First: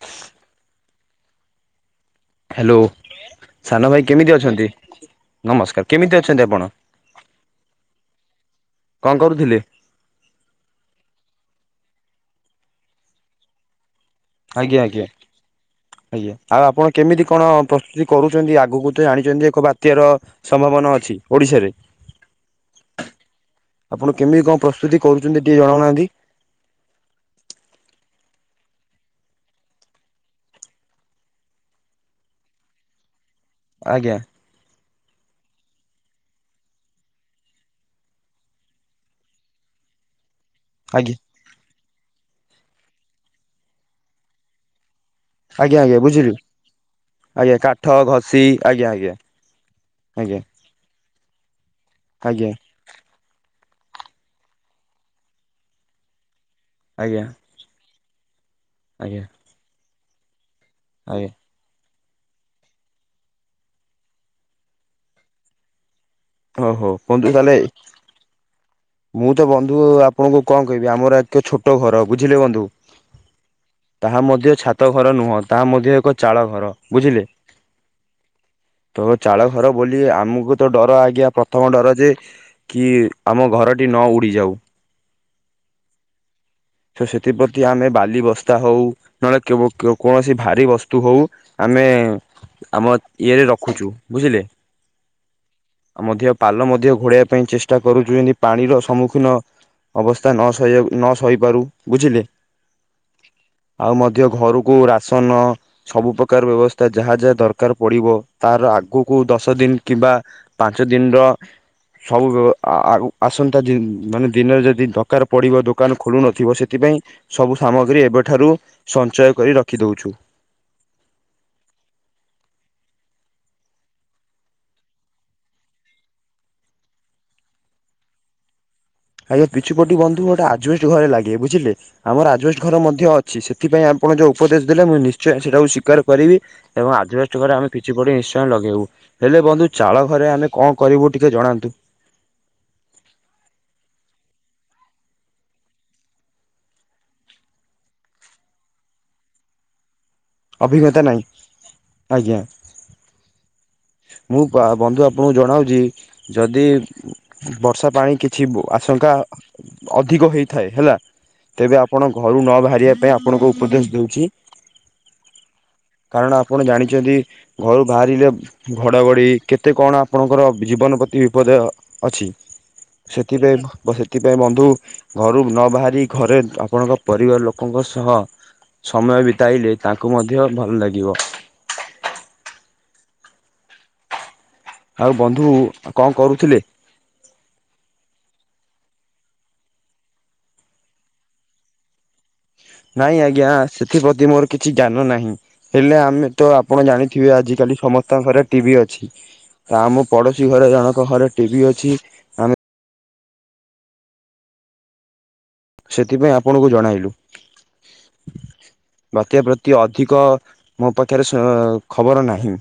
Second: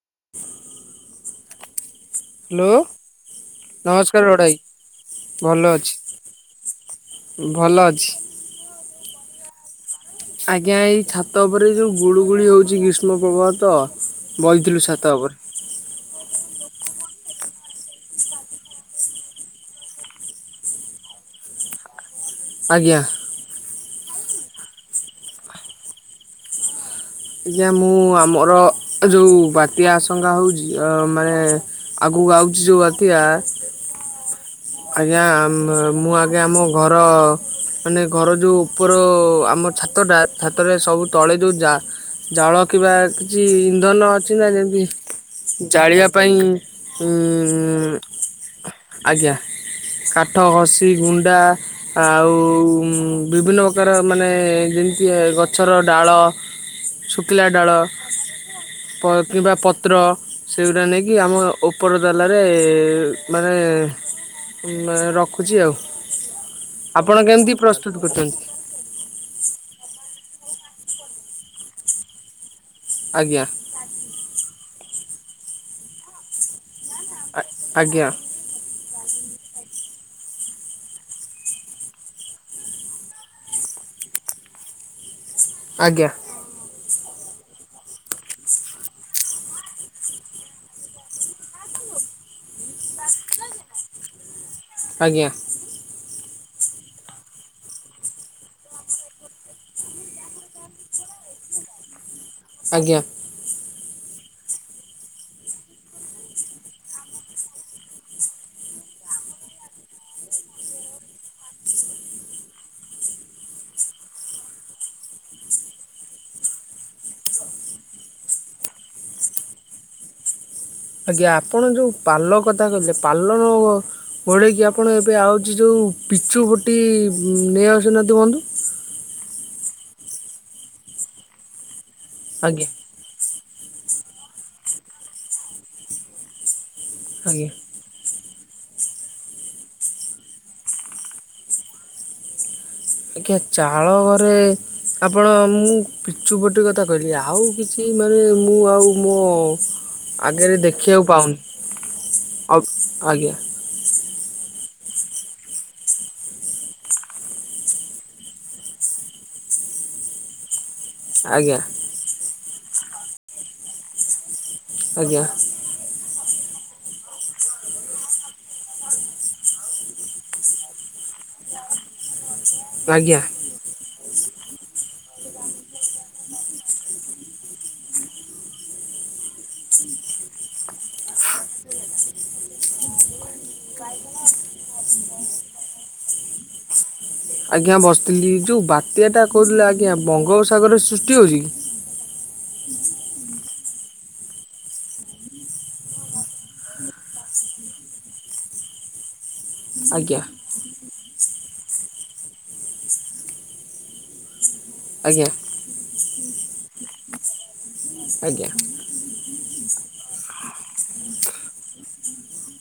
ହ ହ୍ୟାଲୋ। ସାନ ଭାଇ ନମସ୍କାର କେମିତି ବଡ଼ ଅଛନ୍ତି? ଭଲ ନମସ୍କାର ଅଛି କେମିତି ଅଛନ୍ତି ଆପଣ ଭଲ ଅଛି। କଁ କରୁଥିଲେ? ଆଜ୍ଞା ଏଇ ଛାତ ଉପରେ ଯୋଉ ଗୁଡୁ ଗୁଳି ହଉଛି ଗ୍ରୀଷ୍ମପ୍ରବଳ ତ। ବଇଥିଲୁ ଆଜ୍ଞା ଛାତ ଆଜ୍ଞା। ଉପରେ ଆଜ୍ଞା ଆଉ ଆପଣ କେମିତି କଣ ପ୍ରସ୍ତୁତି କରୁଛନ୍ତି ଆଗକୁ ତ ଜାଣିଚନ୍ତି ଏକ ବାତ୍ୟାର ସମ୍ଭାବନା ଅଛି ଓଡିଶାରେ। ଆଜ୍ଞା। ଆପଣ କେମିତି କଁ ପ୍ରସ୍ତୁତି କରୁଛନ୍ତି ଟିକେ ଜଣାଉନାହାନ୍ତି? ଆଜ୍ଞା ମୁଁ ଆମର ଯୋଉ ବାତ୍ୟା ଆଶଙ୍କା ହଉଛି ଆ ମାନେ ଆଗକୁ ଆଉଚି ଯୋଉ ବାତିଆ ଆଜ୍ଞା। ଆଜ୍ଞା ଆମ୍ ମୁଁ ଆଜ୍ଞା ଆମ ଘର ମାନେ ଘର ଯୋଉ ଉପର ଆମ ଛାତଟା ଛାତରେ ସବୁ ଆଜ୍ଞା ତଳେ ଯୋଉ ଜା ଜାଳ କିିବା କିଛି ଇନ୍ଧନ ଅଛି ନା ଯେମତି ଆଜ୍ଞା ଆଜ୍ଞା ଜାଳିଆ ବୁଝିଲି ପାଇଁ ଆଜ୍ଞା କାଠ ଉଁ ଘଷି ଆଜ୍ଞା। ଆଜ୍ଞା କାଠ ଘସି ଗୁଣ୍ଡା ଆଉ ଆଜ୍ଞା ଉଁ ବିଭିନ୍ନ ପ୍ରକାର ମାନେ ଯେମିତି ଗଛର ଡାଳ। ଆଜ୍ଞା ଶୁକିଲା ଡାଳ ପ ଆଜ୍ଞା କିମ୍ବା ପତ୍ର ସେଗୁରା ନେଇକି ଆଜ୍ଞା ଆମ ଓପର ତାଲାରେ ମାନେ ଉଁ ରଖୁଚି ଆଉ। ହଉ ହଉ ଆପଣ ବନ୍ଧୁ କେମିତି ତାହେଲେ ପ୍ରସ୍ତୁତ କରୁଚନ୍ତି? ମୁଁ ତ ବନ୍ଧୁ ଆପଣଙ୍କୁ କଁ କହିବି ଆମର ଏତେ ଛୋଟ ଘର ବୁଝିଲେ ବନ୍ଧୁ? ଆଜ୍ଞା। ତାହା ମଧ୍ୟ ଛାତଘର ନୁହଁ ତାହା ମଧ୍ୟ ଏକ ଚାଳଘର ବୁଝିଲେ। ଆଜ୍ଞା ତ ଚାଳଘର ବୋଲି ଆମକୁ ତ ଡର ଆଜ୍ଞା ପ୍ରଥମ ଡର ଯେ କି ଆମ ଘରଟି ନ ଉଡିଯାଉ। ଆଜ୍ଞା। ତ ସେଥିପ୍ରତି ଆମେ ବାଲି ବସ୍ତା ହଉ ନହେଲେ କେବୁ କୋ କୋଣସି ଭାରି ବସ୍ତୁ ହଉ ଆମେ ଆମ ଇଏରେ ରଖୁଚୁ ବୁଝିଲେ? ଆଜ୍ଞା। ମଧ୍ୟ ପାଲ ମଧ୍ୟ ଘୋଡେଇଆ ପାଇଁ ଚେଷ୍ଟା କରୁଚୁ ଯେନ୍ତି ପାଣିର ସମ୍ମୁଖୀନ ଅବସ୍ତା ନ ସହିଆକୁ ନ ସହିପାରୁ ବୁଝିଲେ? ଆଜ୍ଞା। ଆଉ ମଧ୍ୟ ଘରୁକୁ ରାସନ ସବୁ ପ୍ରକାର ବେବସ୍ତା ଯାହା ଯାହା ଦରକାର ପଡିବ ତାର ଆଗକୁ ଦଶ ଦିନ କିମ୍ବା ପାଞ୍ଚ ଦିନର ସବୁ ବ ଆ ଆ ଉ ଆସନ୍ତା ଦିନ୍ ମାନେ ଦିନରେ ଯଦି ଦରକାର ପଡିବ ଦୋକାନ ଖୋଲୁନଥିବ ସେଥିପାଇଁ ସବୁ ସାମଗ୍ରୀ ଏବେଠାରୁ ସଞ୍ଚୟ କରି ରଖିଦଉଛୁ। ଆଜ୍ଞା ଆପଣ ଯୋଉ ପାଲ କଥା କହିଥିଲେ ପାଲ ଓଳେଇକି ଆପଣ ଏବେ ଆଉଚି ଯୋଉ ପିଚୁ ଗୋଟି ନେଇ ଆସୁନାହାତିି ବନ୍ଧୁ। ଆଜ୍ଞା ପିଚୁ ପତୁ ବନ୍ଧୁ ଗୋଟେ ଆଜବେଷ୍ଟ ଘରେ ଲାଗେ ବୁଝିଲେ ଆମର ଆଜବେଷ୍ଟ ଆଜ୍ଞା ଘର ମଧ୍ୟ ଅ ଛି ସେଥିପାଇଁ ଆପଣ ଯୋଉ ଉପଦେଶ ଦେଲେ ମୁଁ ନିଶ୍ଚୟ ସେଇଟାକୁ ସ୍ୱୀକାର କରିବି ଏବଂ ଆଜବେଷ୍ଟ ଆଜ୍ଞା ଘରେ ଆମେ ପିଚୁ ପଟି ନିଶ୍ଚୟ ଲଗେଇବୁ ହେଲେ ବନ୍ଧୁ ଚାଳଘରେ ଆମେ କଣ କରିବୁ ଟିକେ ଜଣାନ୍ତୁ। ଟିକିଏ ଚାଳଘରେ ଆପଣ ମୁଁ ପିଚୁପଟି କଥା କଇଲି ଆଉ କିଛି ମାନେ ମୁଁ ଆଉ ମୋ ଆଗେରେ ଅଭିଜ୍ଞତା ଦେଖିଆକୁ ନାହିଁ ପାଉନି ଆଜ୍ଞା ଆଉ ଆଜ୍ଞା। ମୁଁ ପା ବନ୍ଧୁ ଆପଣଙ୍କୁ ଜଣାଉଚି ଯଦି ବର୍ଷା ପାଣି କିଛି ବ ଆଶଙ୍କା ଅଧିକ ବି ହେଇଥାଏ ହେଲା ଆଜ୍ଞା ତେବେ ଆପଣ ଘରୁ ନ ବାହାରିବା ପାଇଁ ଆପଣଙ୍କୁ ଉପଦେଶ ଦଉଚି। ଆଜ୍ଞା। କାରଣ ଆପଣ ଜାଣିଚନ୍ତି ଘରୁ ବାହାରିଲେ ଘଡଘଡି କେତେ କଣ ଆପଣଙ୍କର ଜୀବନ ପ୍ରତି ବିପଦ ଅଛି ଆଜ୍ଞା ସେଥିରେ ବସେ ସେଥିପାଇଁ ବନ୍ଧୁ ଘରୁ ନ ବାହାରି ଘରେ ଆପଣଙ୍କ ପରିବାର ଲୋକଙ୍କ ସହ ସମୟ ବିତାଇଲେ ତାଙ୍କୁ ମଧ୍ୟ ଭଲ ଲାଗିବ। [inaudible] ଆଉ ବନ୍ଧୁ କଣ କରୁଥିଲେ। ଆଜ୍ଞା ବସିଥିଲି ଯୋଉ ବାତ୍ୟାଟା କହୁଥିଲେ ଆଜ୍ଞା ବଙ୍ଗୋପସାଗରରେ ସୃଷ୍ଟି ହଉଚି କି। ନାଇଁ ଆଜ୍ଞା ସେଥିପ୍ରତି ମୋର କିଛି ଜ୍ଞାନ ନାହିଁ। ହେଲେ ଆମେ ତ ଆପଣ ଜାଣିଥିବେ ଆଜି କାଲି ସମସ୍ତଙ୍କ ଘରେ ଟିବି ଅଛି। ଆମ ଆଜ୍ଞା ପଡୋଶୀ ଘରେ ଜଣଙ୍କ ଘରେ ଟିବି ଅଛି। ଆମେ ଆଜ୍ଞା। ସେଥିପାଇଁ ଆପଣଙ୍କୁ ଜଣାଇଲୁ। ଆଜ୍ଞା। ବାତ୍ୟା ପ୍ରତି ଅଧିକ ମୋ ପାଖରେ ସ ଖବର ନାହିଁ।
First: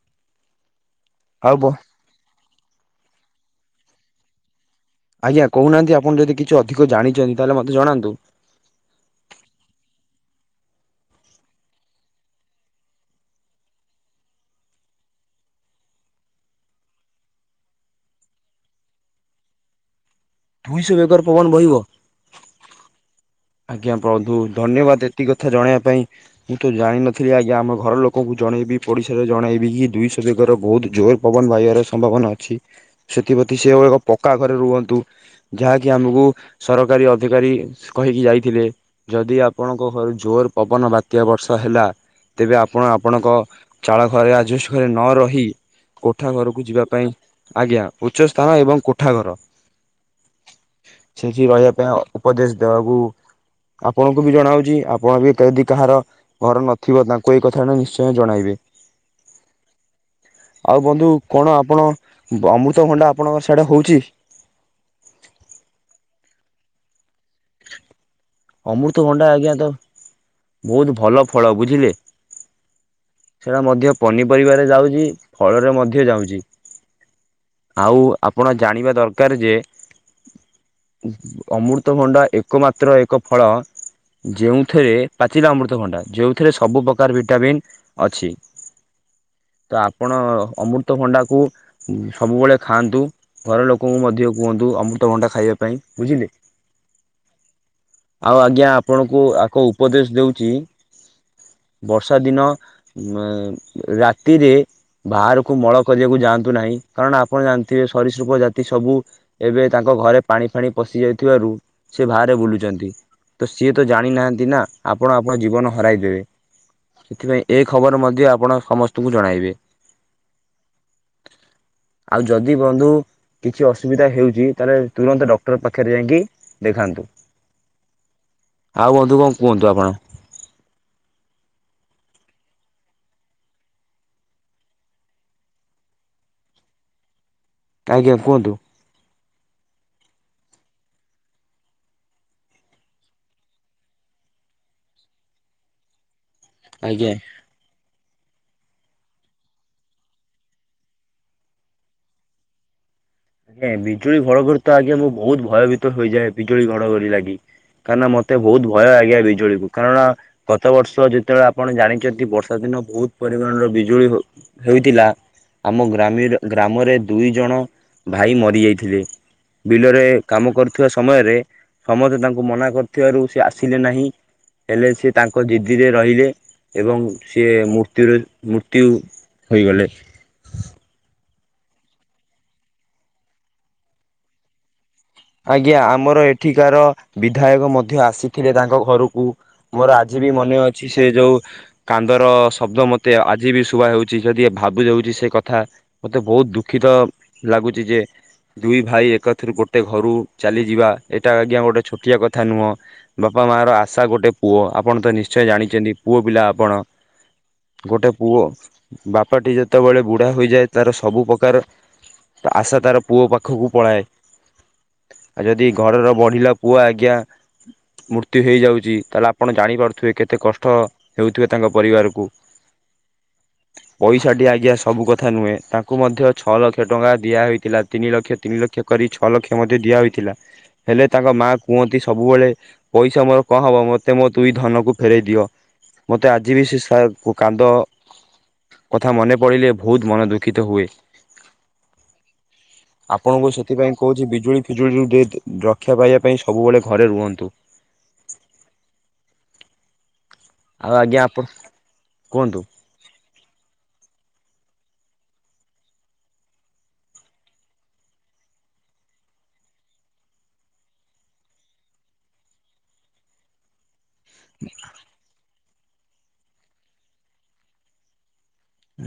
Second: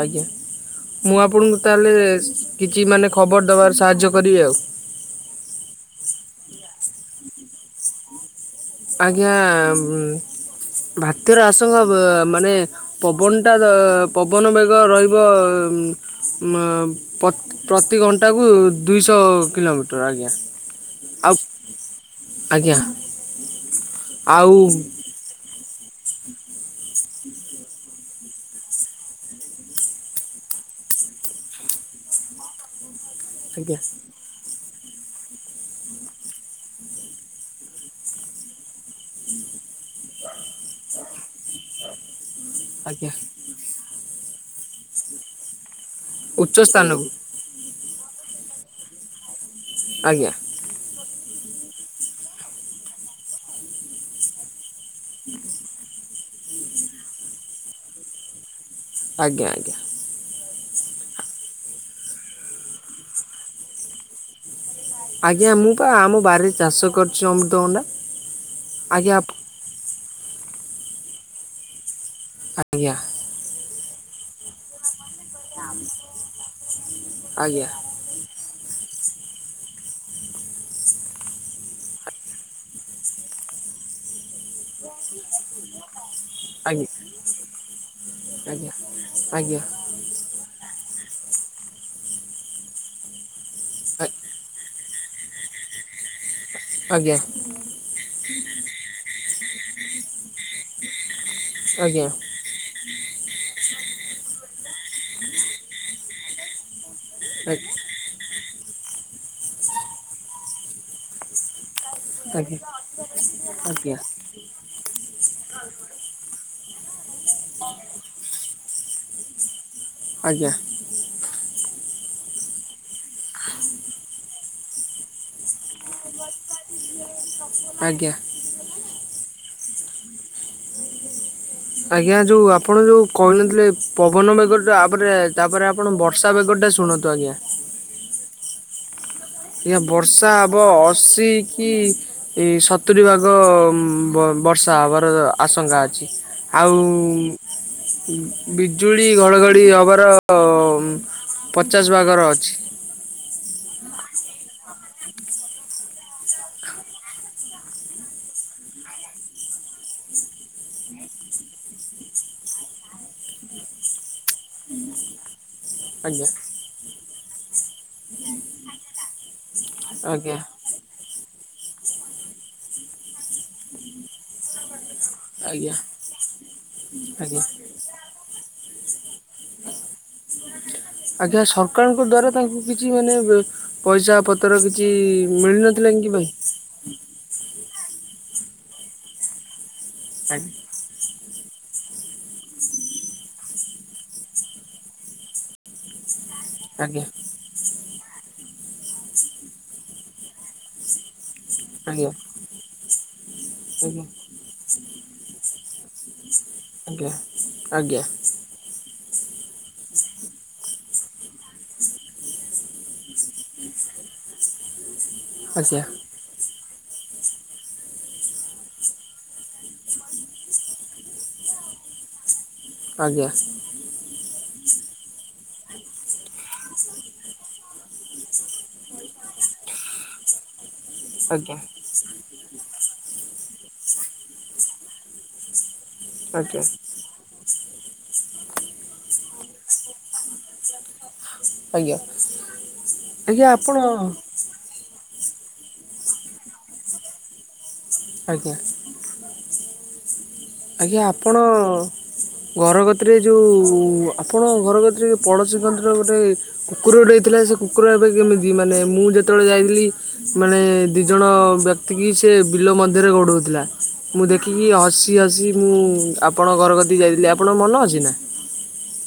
ଆଜ୍ଞା ମୁଁ ଆଉ ଆପଣଙ୍କୁ ବ ତାହେଲେ କିଛି ମାନେ ଖବର ଦବାରେ ସାହାଯ୍ୟ କରିବି ଆଉ। ଆଜ୍ଞା କହୁନାହାନ୍ତି ଆପଣ ଯଦି କିଛି ଅଧିକ ଜାଣିଛନ୍ତି ତାହେଲେ ମତେ ଜଣାନ୍ତୁ। ଆଜ୍ଞା ଭାତ୍ୟାର ଆସଙ୍କ ଅବ୍ ମାନେ ପବନଟା ପବନ ବେଗ ରହିବ ମ ଅମ୍ ପତ ପ୍ରତି ଘଣ୍ଟା କୁ ଦୁଇଶହ କିଲୋମିଟର ଆଜ୍ଞା। ଦୁଇଶହ ବେଗର ଆଉ ପବନ ବହିବ। ଆଜ୍ଞା। ଆଜ୍ଞା ବନ୍ଧୁ ଆଉ ଧନ୍ୟବାଦ ଏତିକ କଥା ଜଣେଇବା ପାଇଁ। ମୁଁ ତ ଜାଣିନଥିଲି ଆଜ୍ଞା ଆମ ଘର ଲୋକଙ୍କୁ ଜଣେଇବି ପଡ଼ିଶାରେ ଜଣେଇବି ଇଏ ଦୁଇଶହ ବେଗର ବହୁତ ଜୋର ପବନ ବାହିବାର ସମ୍ଭାବନା ଅଛି। ସେଥିପ୍ରତି ଆଜ୍ଞା ସେଉ [unintelligible] ଏକ ପକ୍କା ଘରେ ରୁହନ୍ତୁ ଯାହାକି ଆମକୁ ସରକାରୀ ଅଧିକାରୀ କହିକି ଯାଇଥିଲେ ଯଦି ଆପଣଙ୍କ ଘରୁ ଜୋର ପବନ ବାତ୍ୟା ବର୍ଷା ହେଲା। ତେବେ ଆପଣ ଆଜ୍ଞା ଆପଣଙ୍କ ଚାଳ ଘରେ ଆଜବେଷ୍ଟ୍ ଘରେ ନ ରହି କୋଠା ଉଚ୍ଚ ଘରକୁ ଯିବା ସ୍ଥାନକୁ ପାଇଁ ଆଜ୍ଞା ଉଚ୍ଚ ସ୍ଥାନ ଏବଂ କୋଠା ଘର। ଆଜ୍ଞା। ସେଠି ରହିବା ପାଇଁ ଉପଦେଶ ଦେବାକୁ ଆପଣଙ୍କୁ ବି ଜଣାଉଛି ଆପଣ ବିତ ଯଦି କାହାର ଘର ନଥିବ ତାଙ୍କୁ ଏଇ କଥାଟ ନିଶ୍ଚୟ ଜଣାଇବେ। ଆଜ୍ଞା ଆଜ୍ଞା। ଆଉ ବନ୍ଧୁ କଣ ଆପଣ ଅମୃତଭଣ୍ଡା ଆପଣଙ୍କ ସଇଡ଼େ ହଉଚି। ଆଜ୍ଞା ମୁଁ ପା ଆମ ବାରିରେ ଚାଷ କରିୁଛି ଅମୃତଭଣ୍ଡା। ଅମୃତଭଣ୍ଡା ଆଜ୍ଞା ତ ବହୁତ ଭଲ ଫଳ ବୁଝିଲେ। ଆଜ୍ଞା। ସେଇଟା ମଧ୍ୟ ପନିପରିବାରେ ଯାଉଛି ଫଳରେ ମଧ୍ୟ ଯାଉଛି। ଆଜ୍ଞା। ଆଉ ଆପଣ ଜାଣିବା ଦରକାର୍ ଯେ ଅମୃତଭଣ୍ଡା ଏକମାତ୍ର ଏକ ଫଳ ଯେଉଁଥିରେ ପାଚିଲା ଅମୃତଭଣ୍ଡା ଯେଉଁଥିରେ ସବୁ ଆଜ୍ଞା ପ୍ରକାର ଭିଟାମିନ୍ ଅଛି। ଆଜ୍ଞା -ଆଜ୍ଞା। ତ ଆପଣ ଅମୃତଭଣ୍ଡାକୁ ସବୁବେଳେ ଖାଆନ୍ତୁ ଘର ଲୋକଙ୍କୁ ମଧ୍ୟ କୁହନ୍ତୁ ଅମୃତଭଣ୍ଡା ଖାଇବା ପାଇଁ ବୁଝିଲେ। ଆଜ୍ଞା। ଆଉ ଆଜ୍ଞା ଆପଣଙ୍କୁ ଆ-କ ଉପଦେଶ୍ ଦଉଚି ବର୍ଷା ଦିନ ଉଁ -ରାତିରେ ବାହାରକୁ ମଳ କରିବାକୁ ଯାଆନ୍ତୁ ନାହିଁ। କାରଣ ଆପଣ ଜାଣିଥିବେ ସରୀସୃପ ଜାତି ସବୁ ଏବେ ତାଙ୍କ ଘରେ ପାଣି ଫାଣି ପଶି ଯାଇଥିବାରୁ ସେ ବାହାରେ ବୁଲୁଚନ୍ତି ତ ସିଏ ତ ଜାଣି ଆଜ୍ଞା ନାହାନ୍ତି ନା ଆପଣ ଆପଣଙ୍କ ଜୀବନ ହରାଇ ଦେବେ। ସେଥିପାଇଁ ଏ ଖବର ମଧ୍ୟ ଆପଣ ସମସ୍ତଙ୍କୁ ଜଣାଇବେ। ଆଜ୍ଞା। ଆଉ ଯଦି ବନ୍ଧୁ କିଛି ଅସୁବିଧା ହେଉଚି ତାହେଲେ ତୁରନ୍ତ ଡକ୍ଟର ପାଖରେ ଯାଇକି ଦେଖାନ୍ତୁ। ଆଜ୍ଞା। ଆଉ ବନ୍ଧୁ କଣ କୁହନ୍ତୁ ଆପଣ? ଆଜ୍ଞା ଯଉ ଆପଣ ଯଉ କହିନଥିଲେ ପବନ ମେଘ ତାପରେ- ତାପରେ ଆ ଆପଣ ବର୍ଷା ବେଗ ଟା ଶୁଣନ୍ତୁ ଆଜ୍ଞା। ଆଜ୍ଞା କୁହନ୍ତୁ। ଇଏ ବର୍ଷା ହବ ଅସି କି ଏଇ ସତୁରି ଭାଗ ଉଁ- ବ-ବର୍ଷା ହବାର ଆଶଙ୍କା ଅଛି। ଆଉ ଆଜ୍ଞା। ବିଜୁଳି ଘଡ଼ଘଡ଼ି ହବାର ପଚାଶ୍ ଭାଗର ଅଛି। ଏଁ- ବିଜୁଳି ଘଡ଼ଘଡ଼ି ତ ଆଜ୍ଞା ମୁଁ ବହୁତ୍ ଭୟଭୀତ ହେଇଯାଏ ବିଜୁଳି ଘଡଘଡି ଲାଗି। କାହିଁକିନା ମତେ ବହୁତ ଭୟ ଲାଗେ ବିଜୁଳିକୁ କାରଣ ଗତ ବର୍ଷ ଯେତେବେଳେ ଆପଣ ଜାଣିଚନ୍ତି ବର୍ଷା ଦିନ ବହୁତ୍ ପରିମାଣର ବିଜୁଳି ହ ଆମ ଆଜ୍ଞା ଗ୍ରାମିରେ- ଗ୍ରାମରେ ଦୁଇ ଜଣ ଭାଇ ମରି ଯାଇଥିଲେ। ବିଲରେ ଆଜ୍ଞା କାମ କରୁଥିବା ସମୟରେ ସମସ୍ତେ ତାଙ୍କୁ ମନା କରୁଥିବାରୁ ସେ ଆସିଲେ ନାହିଁ। ହେଲେ ସିଏ ତାଙ୍କ ଆଜ୍ଞା ଜିଦିରେ ରହିଲେ ଏବଂ ଆଜ୍ଞା ସିଏ ମୃତ୍ୟୁର- ମୃତ୍ୟୁ ହୋଇଗଲେ। ଆଜ୍ଞା ସରକାରଙ୍କ ଦ୍ଵାରା ତାଙ୍କୁ କିଛି ମାନେ ପଇସା ପତ୍ ତର କିଛି ମିଳିନଥିଲା କି ପାଇଁ। ଠାର ବିଧାୟକ ମଧ୍ୟ ଆସିଥିଲେ ତାଙ୍କ ଘରକୁ୍। ମୋର ଆଜି ବି ଆଜ୍ଞା ମନେ ଅଛି ସେ ଯଉ କାନ୍ଦର ଶବ୍ଦ ମତେ ଆଜି ବି ଶୁଭା ଯାଉଚି ଯଦି ଭାବି ଦଉଚି ସେ କଥା ମତେ ବହୁତ୍ ଦୁଃଖିତ ଆଜ୍ଞା ଲାଗୁଚି ଯେ ଦୁଇ ଭାଇ ଏକଥିରୁ ଗୋ ଟେ ଘରୁ ଚାଲିଯିବା ଏଟା ଆଜ୍ଞା ଗୋଟେ ଛୋଟିଆ କଥା ନୁହଁ। ବାପା ମା ର ଆଶା ଆଜ୍ଞା। ଗୋଟେ ପୁଅ ଆପଣ ତ ନିଶ୍ଚୟ ଜାଣିଚନ୍ତି ପୁଅ ପିଲା ଆପଣ। ଆଜ୍ଞା ଆଜ୍ଞା ଗୋଟେ ପୁଅ ବାପାଟି ଯେତେବେଳେ ବୁଢା ହୋଇଯାଏ ତାର ସବୁ ପକାର ତ ଆଶା ତାର ପୁଅ ପାଖୁକୁ ପଳାଏ। ଆ -ଯଦି ଆଜ୍ଞା ଘରର ବଢିଲା ପୁଅ ଆଜ୍ଞା ମୃତ୍ୟୁ ହେଇଯାଉଚି ତାହେଲେ ଆପଣ ଜାଣିପାରୁଥିବେ କେତେ କଷ୍ଟ ହେଉଥିବ ତାଙ୍କ ପରିବାରକୁ। ଆଜ୍ଞା। ପଇସାଟି ଆଜ୍ଞା ସବୁ କଥା ନୁହେଁ ତାଙ୍କୁ ମଧ୍ୟ ଛଅ ଲକ୍ଷ ଟଙ୍କା ଦିଆହୋଇଥିଲା ତିନିିଲକ୍ଷ- ତିନିଲକ୍ଷ କରି ଛଅ ଲକ୍ଷ ମଧ୍ୟ ଦିଆହୋଇଥିଲା ହେଲେ ତାଙ୍କ ମା ଆଜ୍ଞା କୁହନ୍ତି ସବୁବଳେ ପଇସା ମର୍ କ ହବ, ମତେ ମୋ ଦୁଇ ଧନକୁ ଫେରେଇ ଦିଅ। ମତେ ଆଜି ଆଜ୍ଞା ବି ସେ ସା କାନ୍ଦ କଥା ମନେ ପଡ଼ିଲେ, ଭଉତ୍ ମନ ଦୁଃଖିତ ହୁଏ। ଆଜ୍ଞା ଆଜ୍ଞା ଆପଣଙ୍କୁ ଆପଣ ସେଥି ପାଇଁ କହୁଚି ଜୁଳି ଫିଜୁଳିରୁ ରକ୍ଷା ପାଇବା ପାଇଁ, ସବୁବଳେ ଘରେ ରୁହନ୍ତୁ। ଆଜ୍ଞା। ଆଜ୍ଞା, ଆପଣ [inaudible] କୁହନ୍ତୁ। କୁକୁର-----ଥିଲା, ସେ କୁକୁର ଏବେ କେମିତି? ମାନେ ମୁଁ ଯେତ---ଳେ ଯାଇଥିଲି। ମାନେ ଦି ଜଣ ବ୍ୟକ୍ତି କି ସେ ବିଲ ମଧ୍ୟରେ ଗୋଡ଼ଉ ଥିଲା। ମୁଁ ଦେଖିକି, ହସି ହସି ମୁଁ ଆପଣ ଘର କତିକି ଯାଇଥିଲି। ଆପଣଙ୍କ ମନେ ଅଛି ନା?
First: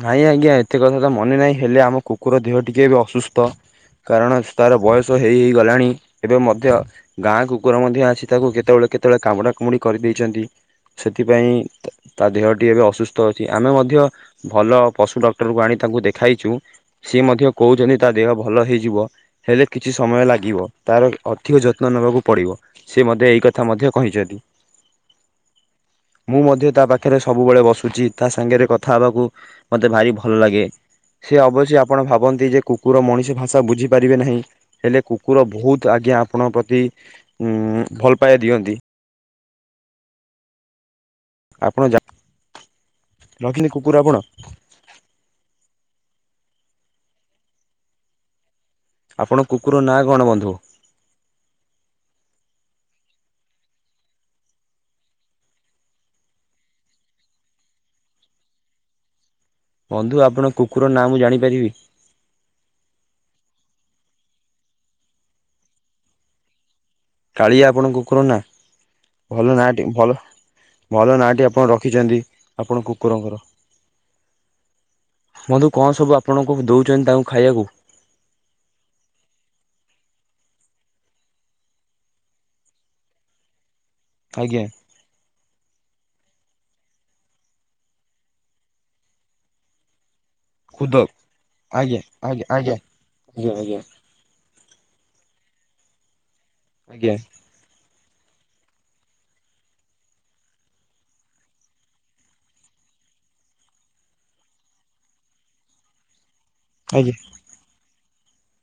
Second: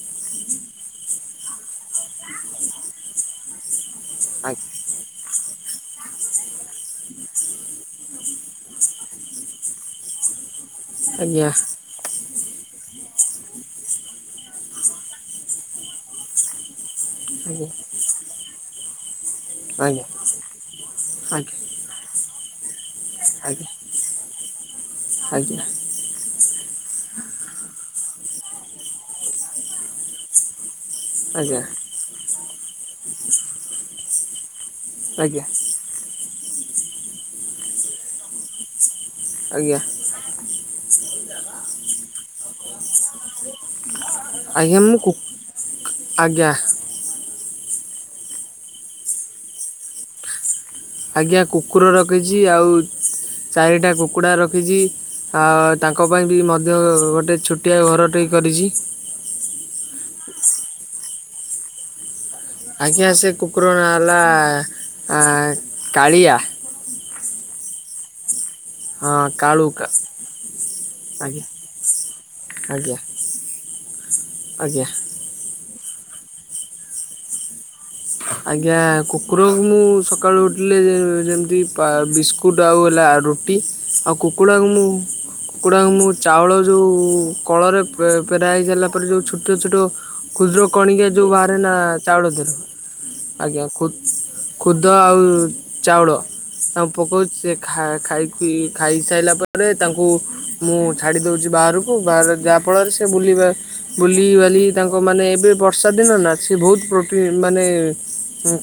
ନାଇଁ ଆଜ୍ଞା ଏତେ କଥା ତ ମନେ ନାହଁ, ହେଲେ ଆମ କୁକୁର ଦେହ ଟିକେ ଏବେ ଅସୁସ୍ଥ। କାରଣ ତା'ର ବୟସ ହେଇ ଗଲାଣି। ଏବେ ମଧ୍ୟ ଗାଁ କୁକୁର ମଧ୍ୟ ଆସି ତାକୁ କେତବଳେ କେତ--ଳେ କାମୁଡ଼ା କୁମୁଡ଼ି କରି ଦେଇଚନ୍ତି। ଆଜ୍ଞା ଆଜ୍ଞା ସେଥିପାଇଁ ତା ଦେହଟି ଏବେ ଅସୁସ୍ଥ ଅଛି। ଆମେ ମଧ୍ୟ ଭଲ ପଶୁ ଡକ୍ଟରକୁ ଆଣି ତାକୁ ଦେଖାଇଚୁ। ସିଏ ମଧ୍ୟ କଉଚନ୍ତି ତା' ଦେହ ଭଲ ହେଇଯିବ। ହେଲେ ଆଜ୍ଞା କିଛି ଆଜ୍ଞା ସମୟ ଲାଗିବ, ତା'ର ଅଧିକ ଆଜ୍ଞା ଯତ୍ନ ବାକୁ ପଡ଼ିବ। ସେ ମତେ ଏହି କଥା ମଧ୍ୟ କହିଚତି। ଆଜ୍ଞା ଆଜ୍ଞା ମୁଁ ମଧ୍ୟ ତା'ପାଖରେ ସବୁବେଳେ ବସୁଚି, ତା'ସାଙ୍ଗେରେ କଥା ହେବାକୁ ମତେ ଭାରି ଭଲ୍‌ ଲାଗେ। ଆଜ୍ଞା ଅବଶ୍ୟ ଆପଣ ଭାବନ୍ତି ଯେ, କୁକୁର ମଣିଷ ଭାଷା ବୁଝିପାରିବେ ନାହିଁ। ହେଲେ ଆଜ୍ଞା କୁକୁର ବହୁତ୍ ଆଜ୍ଞା ଆପଣଙ୍କ ପ୍ରତି ଉଁ ଭଲ୍ ପାଇବା ଦିଅନ୍ତି। ଆଜ୍ଞା। [unintelligible] [inaudible] ଆପଣ କୁକୁର ନାଁ କ'ଣ ବନ୍ଧୁ? ଆଜ୍ଞା, କୁକୁର ରଖିଚି। ଚାରିଟା କୁକୁଡ଼ା ରଖିଚି, ତାଙ୍କ ପାଇଁ ବି ମଧ୍ୟ ଗୋଟେ ଛୁ [inaudible] ବନ୍ଧୁ, ଆପଣ କୁକୁର ନାଁ ମୁଁ ଜାଣିପାରିବି। ଆଜ୍ଞା, ସେ କୁକୁର ହେଲା କାଳିଆ। କାଳିଆ ଆପଣ କୁକୁର ନାଁ। ହଁ ଭଲ କାଳୁ ନାଁ ଭଲ ଆଜ୍ଞା ନାଁଟି ଆପଣ ରଖିଚନ୍ତି, ଆପଣ ଆଜ୍ଞା କୁକୁର ଙ୍କର। ଆଜ୍ଞା। ବନ୍ଧୁ କ'ଣ ସବୁ ଆପଣଙ୍କୁ ଦଉଚନ୍ତି, ତାଙ୍କୁ ଖାଇ--କୁ? ଆଜ୍ଞା, କୁକୁରକୁ ମୁଁ ସକାଳୁ ଉଠିଲେ। ଯେମ୍ତି ବିସ୍କୁ କୁଟ୍ ଆଉ ହେଲା ରୁଟି, ଆଉ କୁକୁଡ଼ା ଆଜ୍ଞା କୁ ମୁଁ କୁକୁଡ଼ା ମୁଁ ଚାଉଳ ଯଉ କଳରେ----ପେରା ହେଇ ସା--ଲା ପରେ। ଯଉ ଛୁଟ ଛୁଟ ଖୁଦ୍ର ଖୁଦ କଣିକି ଯଉ ବାହାରେ ନା ଆଜ୍ଞା ଚାଉଳ ଆଜ୍ଞା ଦେ-ରୁ, ଆଜ୍ଞା ଆଜ୍ଞା। ଖୁଦ ଆଉ ଚାଉଳ ତାଙ୍କୁ ଆଜ୍ଞା ପକାଉ [inaudible] ମୁଁ ଛାଡ଼ି ଦଉଚି ବାହାରକୁ, ଯାହା ଫଳରେ ସେ ବୁଲିବେ। ବୁଲିି ବାଲି ତାଙ୍କ ମାନେ ଏବେ ବର୍ଷା ଦିନ ନା। ବହୁତ୍ ଆଜ୍ଞା। ମାନେ,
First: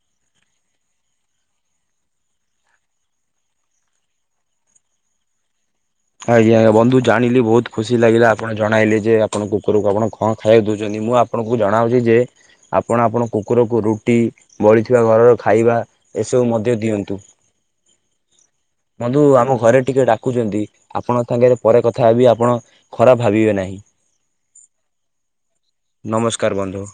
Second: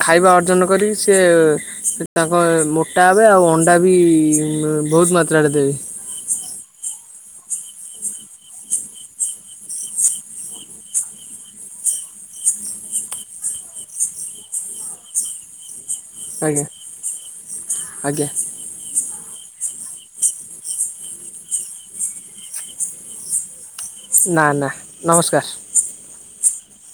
ଖାଇବା ଅର୍ଜନ କରି। ସିଏ ତାଙ୍କ ମୋଟା ହେବେ, ଆଉ ଅଣ୍ଡା ବି ବହୁତ୍ ମାତ୍ରାରେ ଦେବେ। ଆଜ୍ଞା ବନ୍ଧୁ ଜାଣିଲି, ବହୁତ୍ ଖୁସି ଲାଗିଲା ଆପଣ ଜଣାଇଲେ ଯେ, ଆପଣ କୁକୁରକୁ ଆପଣ କ'ଣ ଖାଇବା ଦଉଚନ୍ତି। ମୁଁ ଆପଣଙ୍କୁ ଜଣାଉଚି ଯେ, ଆପଣ ଆପଣ କୁକୁରକୁ ରୁଟି ବଳିଥିବା ଘରର ଖାଇବା। ଏସବୁ ଆଜ୍ଞା ମଧ୍ୟ ଦିଅନ୍ତୁ, ଆଜ୍ଞା ବନ୍ଧୁ ଆମ ଘରେ ଟିକେ ଡ଼ାକୁଚନ୍ତି। ଆପଣଙ୍କ ଥାଙ୍ଗେରେ ପରେ କଥା ହେବି, ଆପଣ ଖରାପ୍ ଭାବିବେ ନାହିଁ। ନା ନା, ନମସ୍କାର୍। ନମସ୍କାର୍ ବନ୍ଧୁ!